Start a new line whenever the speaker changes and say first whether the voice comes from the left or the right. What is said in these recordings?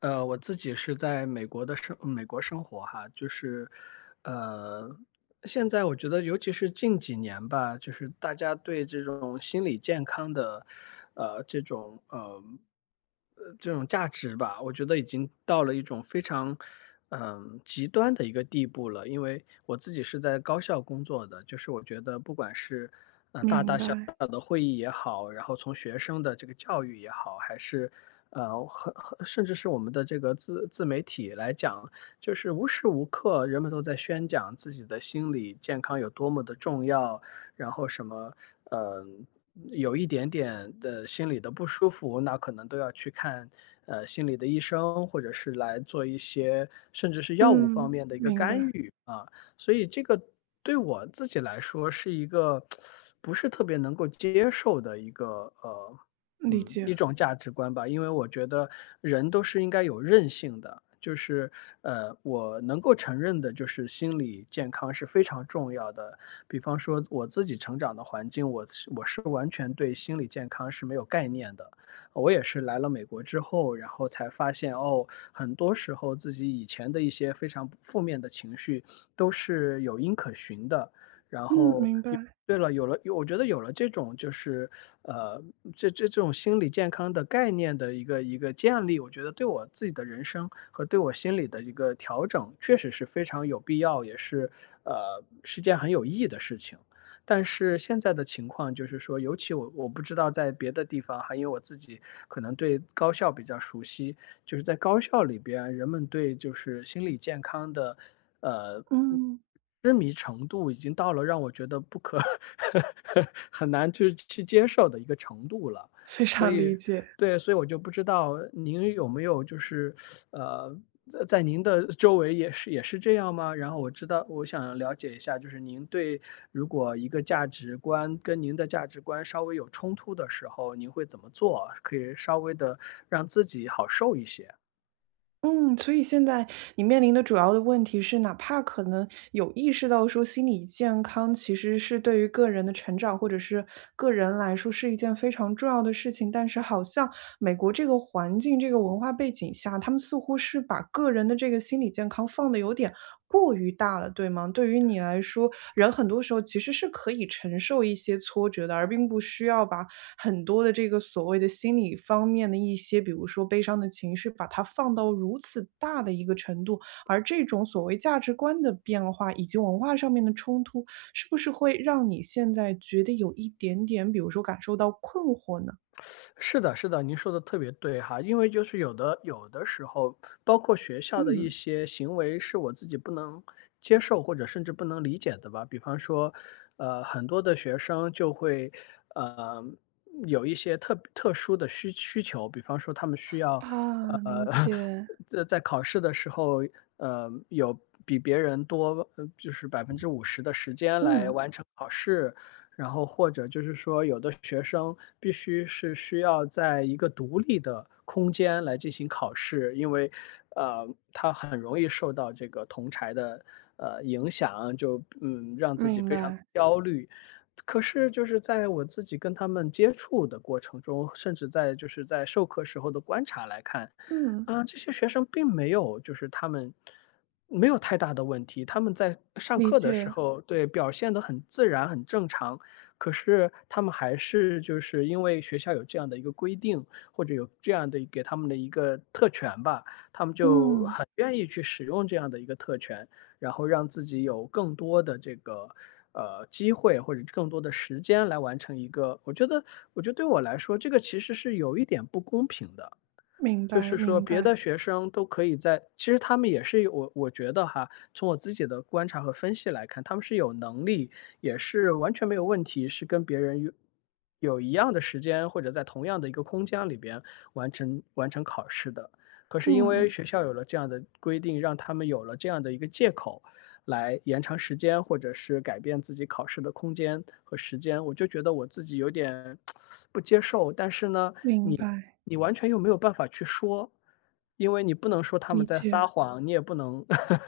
left: 我自己是在美国的美国生活哈，就是，呃，现在我觉得尤其是近几年吧，就是大家对这种心理健康的，呃，这种呃，这种价值吧，我觉得已经到了一种非常极端的一个地步了。因为我自己是在高校工作的，就是我觉得不管是大
right: 明
left: 大小
right: 白。
left: 小的会议也好，然后从学生的这个教育也好，还是呃，很很甚至是我们的这个自媒体来讲，就是无时无刻人们都在宣讲自己的心理健康有多么的重要，然后什么，呃，有一点点的心理的不舒服，那可能都要去看心理的医生，或者是来做一些甚至是药物方
right: 嗯，
left: 面的一个
right: 明
left: 干
right: 白。
left: 预啊。所以这个对我自己来说是一个 不是特别能够接受的一个呃
right: 理
left: 嗯，
right: 解。
left: 一种价值观吧，因为我觉得人都是应该有韧性的，就是我能够承认的，就是心理健康是非常重要的。比方说我自己成长的环境，我是完全对心理健康是没有概念的。我也是来了美国之后，然后才发现哦，很多时候自己以前的一些非常负面的情绪都是有因可循的。然
right: 嗯，
left: 后
right: 明白。
left: 有对了，有了有我觉得有了这种就是，呃，这种心理健康的概念的一个建立，我觉得对我自己的人生和对我心理的一个调整，确实是非常有必要，也是，是件很有意义的事情。但是现在的情况就是说，尤其我不知道在别的地方哈，因为我自己可能对高校比较熟悉，就是在高校里边，人们对就是心理健康的，呃，嗯
right: 嗯，
left: 痴迷程度已经到了让我觉得不可 很难去接受的一个程度了。
right: 非
left: 所
right: 常
left: 以
right: 理解。
left: 对，所以我就不知道您有没有就是，呃，在您的周围也是这样吗？然后我知道我想了解一下，就是您对如果一个价值观跟您的价值观稍微有冲突的时候，您会怎么做，可以稍微的让自己好受一些？
right: 嗯，所以现在你面临的主要的问题是，哪怕可能有意识到说心理健康其实是对于个人的成长或者是个人来说是一件非常重要的事情，但是好像美国这个环境、这个文化背景下，他们似乎是把个人的这个心理健康放的有点过于大了，对吗？对于你来说，人很多时候其实是可以承受一些挫折的，而并不需要把很多的这个所谓的心理方面的一些，比如说悲伤的情绪，把它放到如此大的一个程度，而这种所谓价值观的变化以及文化上面的冲突，是不是会让你现在觉得有一点点，比如说感受到困惑呢？
left: 是的，是的，您说的特别对哈，因为就是有的时候，包括学校的一
right: 嗯。
left: 些行为是我自己不能接受或者甚至不能理解的吧。比方说，很多的学生就会呃有一些特殊的需求，比方说他们需要呃
right: 啊，理 解。
left: 在考试的时候，有比别人多就是50%的时间来
right: 嗯，
left: 完成考试，然后或者就是说，有的学生必须是需要在一个独立的空间来进行考试，因为，呃，他很容易受到这个同儕的，影响，就让自己
right: 明
left: 非常
right: 白。
left: 焦虑。可是就是在我自己跟他们接触的过程中，甚至就是在授课时候的观察来看，
right: 嗯，
left: 啊，这些学生并没有就是他们没有太大的问题，他们在上
right: 理
left: 课的时
right: 解。
left: 候，对，表现得很自然、很正常。可是他们还是就是因为学校有这样的一个规定，或者有这样的给他们的一个特权吧，他们就
right: 嗯，
left: 很愿意去使用这样的一个特权，然后让自己有更多的这个。机会或者更多的时间来完成一个，我觉得对我来说，这个其实是有一点不公平的。
right: 明
left: 就
right: 白，
left: 是说
right: 明
left: 别的
right: 白。
left: 学生都可以其实他们也是有我觉得哈，从我自己的观察和分析来看，他们是有能力，也是完全没有问题，是跟别人有一样的时间或者在同样的一个空间里边完成考试的。可是因为
right: 嗯，
left: 学校有了这样的规定，让他们有了这样的一个借口来延长时间，或者是改变自己考试的空间和时间，我就觉得我自己有点 不接受。但是呢，
right: 明
left: 你
right: 白。
left: 你完全又没有办法去说，因为你不能说他们
right: 理
left: 在
right: 解。
left: 撒谎，你也不能，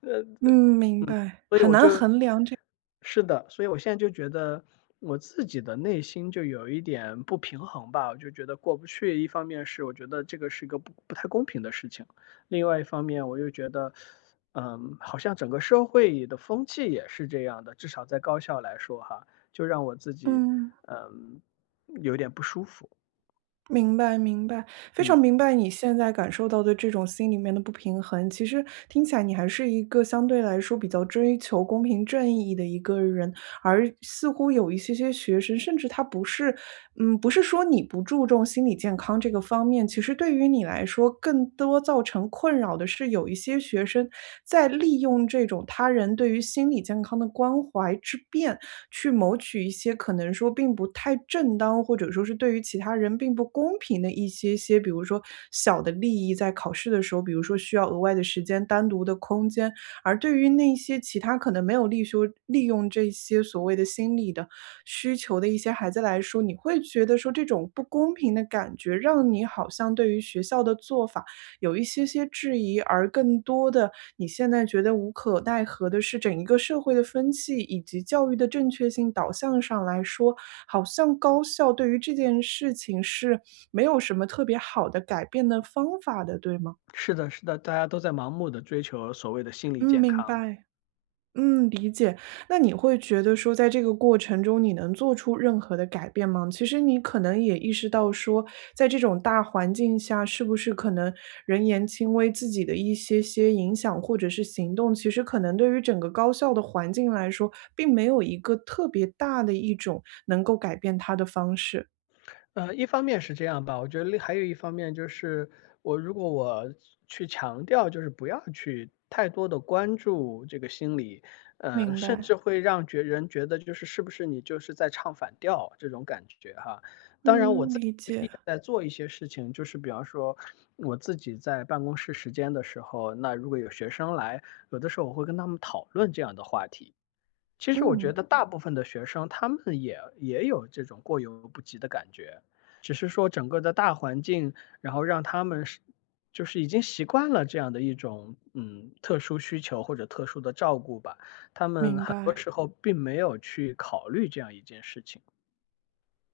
left: 呃，
right: 嗯，
left: 呃
right: 明白，
left: 所以
right: 很难衡量这。
left: 是的，所以我现在就觉得我自己的内心就有一点不平衡吧，我就觉得过不去。一方面是我觉得这个是一个不太公平的事情，另外一方面我又觉得，好像整个社会的风气也是这样的，至少在高校来说哈，就让我自己，
right: 嗯。
left: 嗯，有点不舒服，
right: 明白明白，非
left: 嗯。
right: 常明白你现在感受到的这种心里面的不平衡。其实听起来你还是一个相对来说比较追求公平正义的一个人，而似乎有一些些学生，甚至他不是，嗯，不是说你不注重心理健康这个方面，其实对于你来说，更多造成常困扰的是，有一些学生在利用这种他人对于心理健康的关怀之便，去谋取一些可能说并不太正当，或者说是对于其他人并不公平的一些些，比如说小的利益，在考试的时候，比如说需要额外的时间、单独的空间，而对于那些其他可能没有利修利用这些所谓的心理的需求的一些孩子来说，你会觉得说这种不公平的感觉，让你好像对于学校的做法。有一些些质疑，而更多的你现在觉得无可奈何的是，整一个社会的风气以及教育的正确性导向上来说，好像高校对于这件事情是没有什么特别好的改变的方法的，对吗？
left: 是的，是的，大家都在盲目的追求所谓的心理
right: 嗯，
left: 健
right: 明
left: 康。
right: 白。嗯，理解。那你会觉得说，在这个过程中，你能做出任何的改变吗？其实你可能也意识到说，在这种大环境下，是不是可能人言轻微，自己的一些些影响或者是行动，其实可能对于整个高校的环境来说，并没有一个特别大的一种能够改变它的方式。
left: 一方面是这样吧，我觉得另还有一方面就是，我如果我去强调，就是不要去太多的关注这个心理，
right: 明
left: 甚至
right: 白。
left: 会让觉人觉得就是是不是你就是在唱反调这种感觉哈。当然我
right: 嗯，
left: 自
right: 理
left: 己
right: 解。
left: 也在做一些事情，就是比方说我自己在办公室时间的时候，那如果有学生来，有的时候我会跟他们讨论这样的话题。其实我觉
right: 嗯，
left: 得大部分的学生，他们也有这种过犹不及的感觉，只是说整个的大环境，然后让他们就是已经习惯了这样的一种特殊需求或者特殊的照顾吧，他们
right: 明
left: 很多
right: 白。
left: 时候并没有去考虑这样一件事情。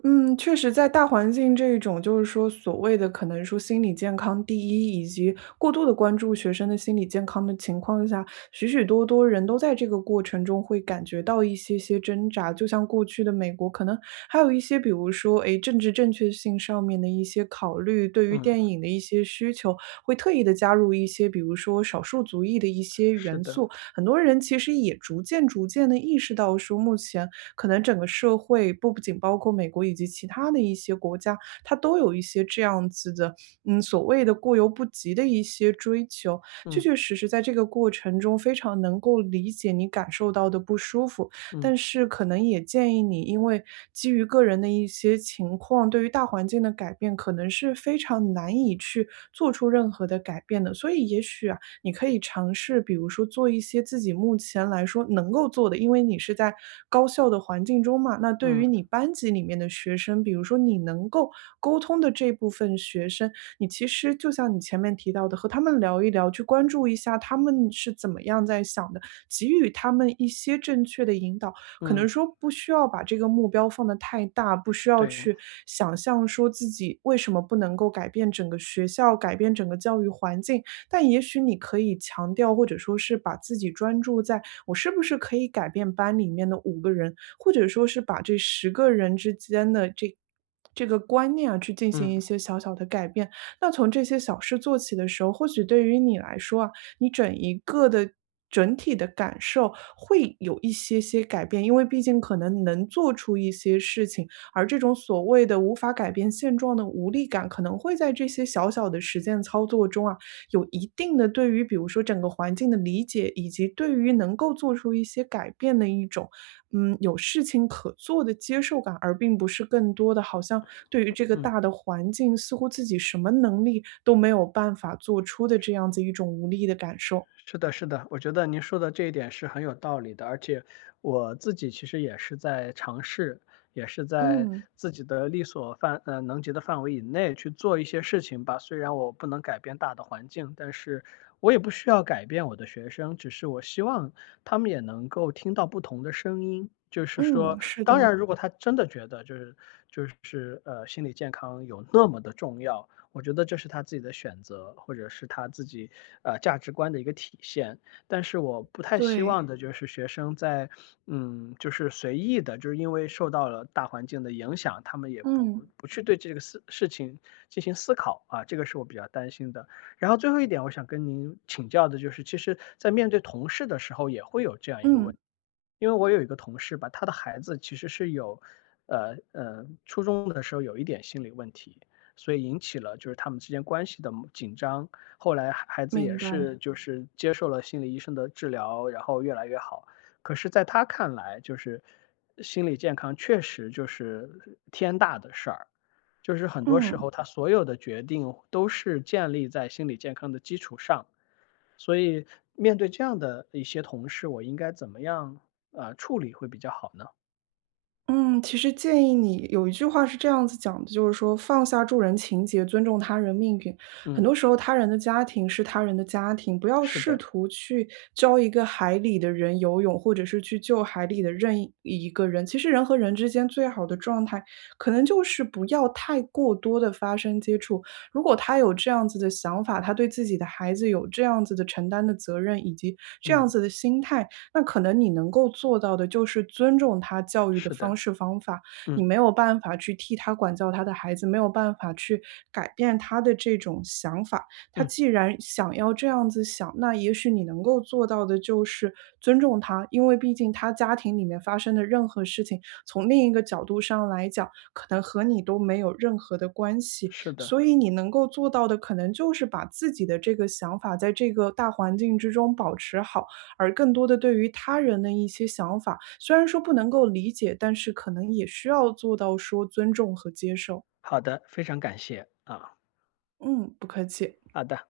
right: 嗯，确实，在大环境这种就是说所谓的可能说心理健康第一，以及过度的关注学生的心理健康的情况下，许许多多人都在这个过程中会感觉到一些些挣扎。就像过去的美国，可能还有一些，比如说，诶，政治正确性上面的一些考虑，对于
left: 嗯，
right: 电影的一些需求，会特意的加入一些，比如说少数族裔的一些
left: 是
right: 元
left: 的，
right: 素。很多人其实也逐渐逐渐的意识到说，目前可能整个社会不仅包括美国以及其他的一些国家，它都有一些这样子的，嗯，所谓的过犹不及的一些追求。确确
left: 嗯
right: 实实在这个过程中，非常能够理解你感受到的不舒服，
left: 嗯
right: 但是可能也建议你，因为基于个人的一些情况，对于大环境的改变，可能是非常难以去做出任何的改变的。所以也许啊，你可以尝试，比如说做一些自己目前来说能够做的，因为你是在高校的环境中嘛。那对
left: 嗯
right: 于你班级里面的学生，比如说你能够沟通的这部分学生，你其实就像你前面提到的，和他们聊一聊，去关注一下他们是怎么样在想的，给予他们一些正确的引导。可能
left: 嗯，
right: 说不需要把这个目标放得太大，不需要
left: 对，
right: 去想象说自己为什么不能够改变整个学校、改变整个教育环境，但也许你可以强调，或者说是把自己专注在我是不是可以改变班里面的5个人，或者说是把这10个人之间的这个观念啊，去进行
left: 嗯
right: 一些小小的改变。那从这些小事做起的时候，或许对于你来说啊，你整一个的整体的感受会有一些些改变，因为毕竟可能能做出一些事情，而这种所谓的无法改变现状的无力感，可能会在这些小小的实践操作中啊，有一定的对于比如说整个环境的理解，以及对于能够做出一些改变的一种，嗯，有事情可做的接受感，而并不是更多的好像对于这个
left: 嗯。
right: 大的环境，似乎自己什么能力都没有办法做出的这样子一种无力的感受。
left: 是的，是的，我觉得您说的这一点是很有道理的，而且我自己其实也是在尝试，也是在
right: 嗯。
left: 自己的力所能及的范围以内去做一些事情吧。虽然我不能改变大的环境，但是我也不需要改变我的学生，只是我希望他们也能够听到不同的声音。就是说，
right: 嗯，是
left: 当
right: 的。
left: 然，如果他真的觉得心理健康有那么的重要，我觉得这是他自己的选择，或者是他自己价值观的一个体现。但是我不太希望
right: 对。
left: 的就是学生在就是随意的，就是因为受到了大环境的影响，他们也不
right: 嗯。
left: 不去对这个事情进行思考啊，这个是我比较担心的。然后最后一点，我想跟您请教的就是，其实，在面对同事的时候，也会有这样一个
right: 嗯，
left: 问。因为我有一个同事吧，他的孩子其实是有，初中的时候有一点心理问题，所以引起了就是他们之间关系的紧张。后来孩子也
right: 明
left: 是
right: 白。
left: 就是接受了心理医生的治疗，然后越来越好。可是在他看来，就是心理健康确实就是天大的事儿，就是很多时
right: 嗯。
left: 候他所有的决定都是建立在心理健康的基础上。所以面对这样的一些同事，我应该怎么样处理会比较好呢？
right: 嗯，其实建议你有一句话是这样子讲的，就是说放下助人情节，尊重他人命运。很
left: 嗯，
right: 多时候，他人的家庭是他人的家庭，不要
left: 是
right: 试
left: 的，
right: 图去教一个海里的人游泳，或者是去救海里的任意一个人。其实，人和人之间最好的状态，可能就是不要太过多的发生接触。如果他有这样子的想法，他对自己的孩子有这样子的承担的责任，以及这样
left: 嗯，
right: 子的心态。那可能你能够做到的就是尊重他教育的
left: 是的，
right: 方式方法，你
left: 嗯
right: 没有办法去替他管教他的孩子，没有办法去改变他的这种想法。他
left: 嗯，
right: 既然想要这样子想，那也许你能够做到的就是尊重他，因为毕竟他家庭里面发生的任何事情，从另一个角度上来讲，可能和你都没有任何的关系。
left: 是的，
right: 所以你能够做到的，可能就是把自己的这个想法在这个大环境之中保持好，而更多的对于他人的一些想法，虽然说不能够理解，但是可能也需要做到说尊重和接受。
left: 好的，非常感谢啊，
right: 嗯，不客气。
left: 好的。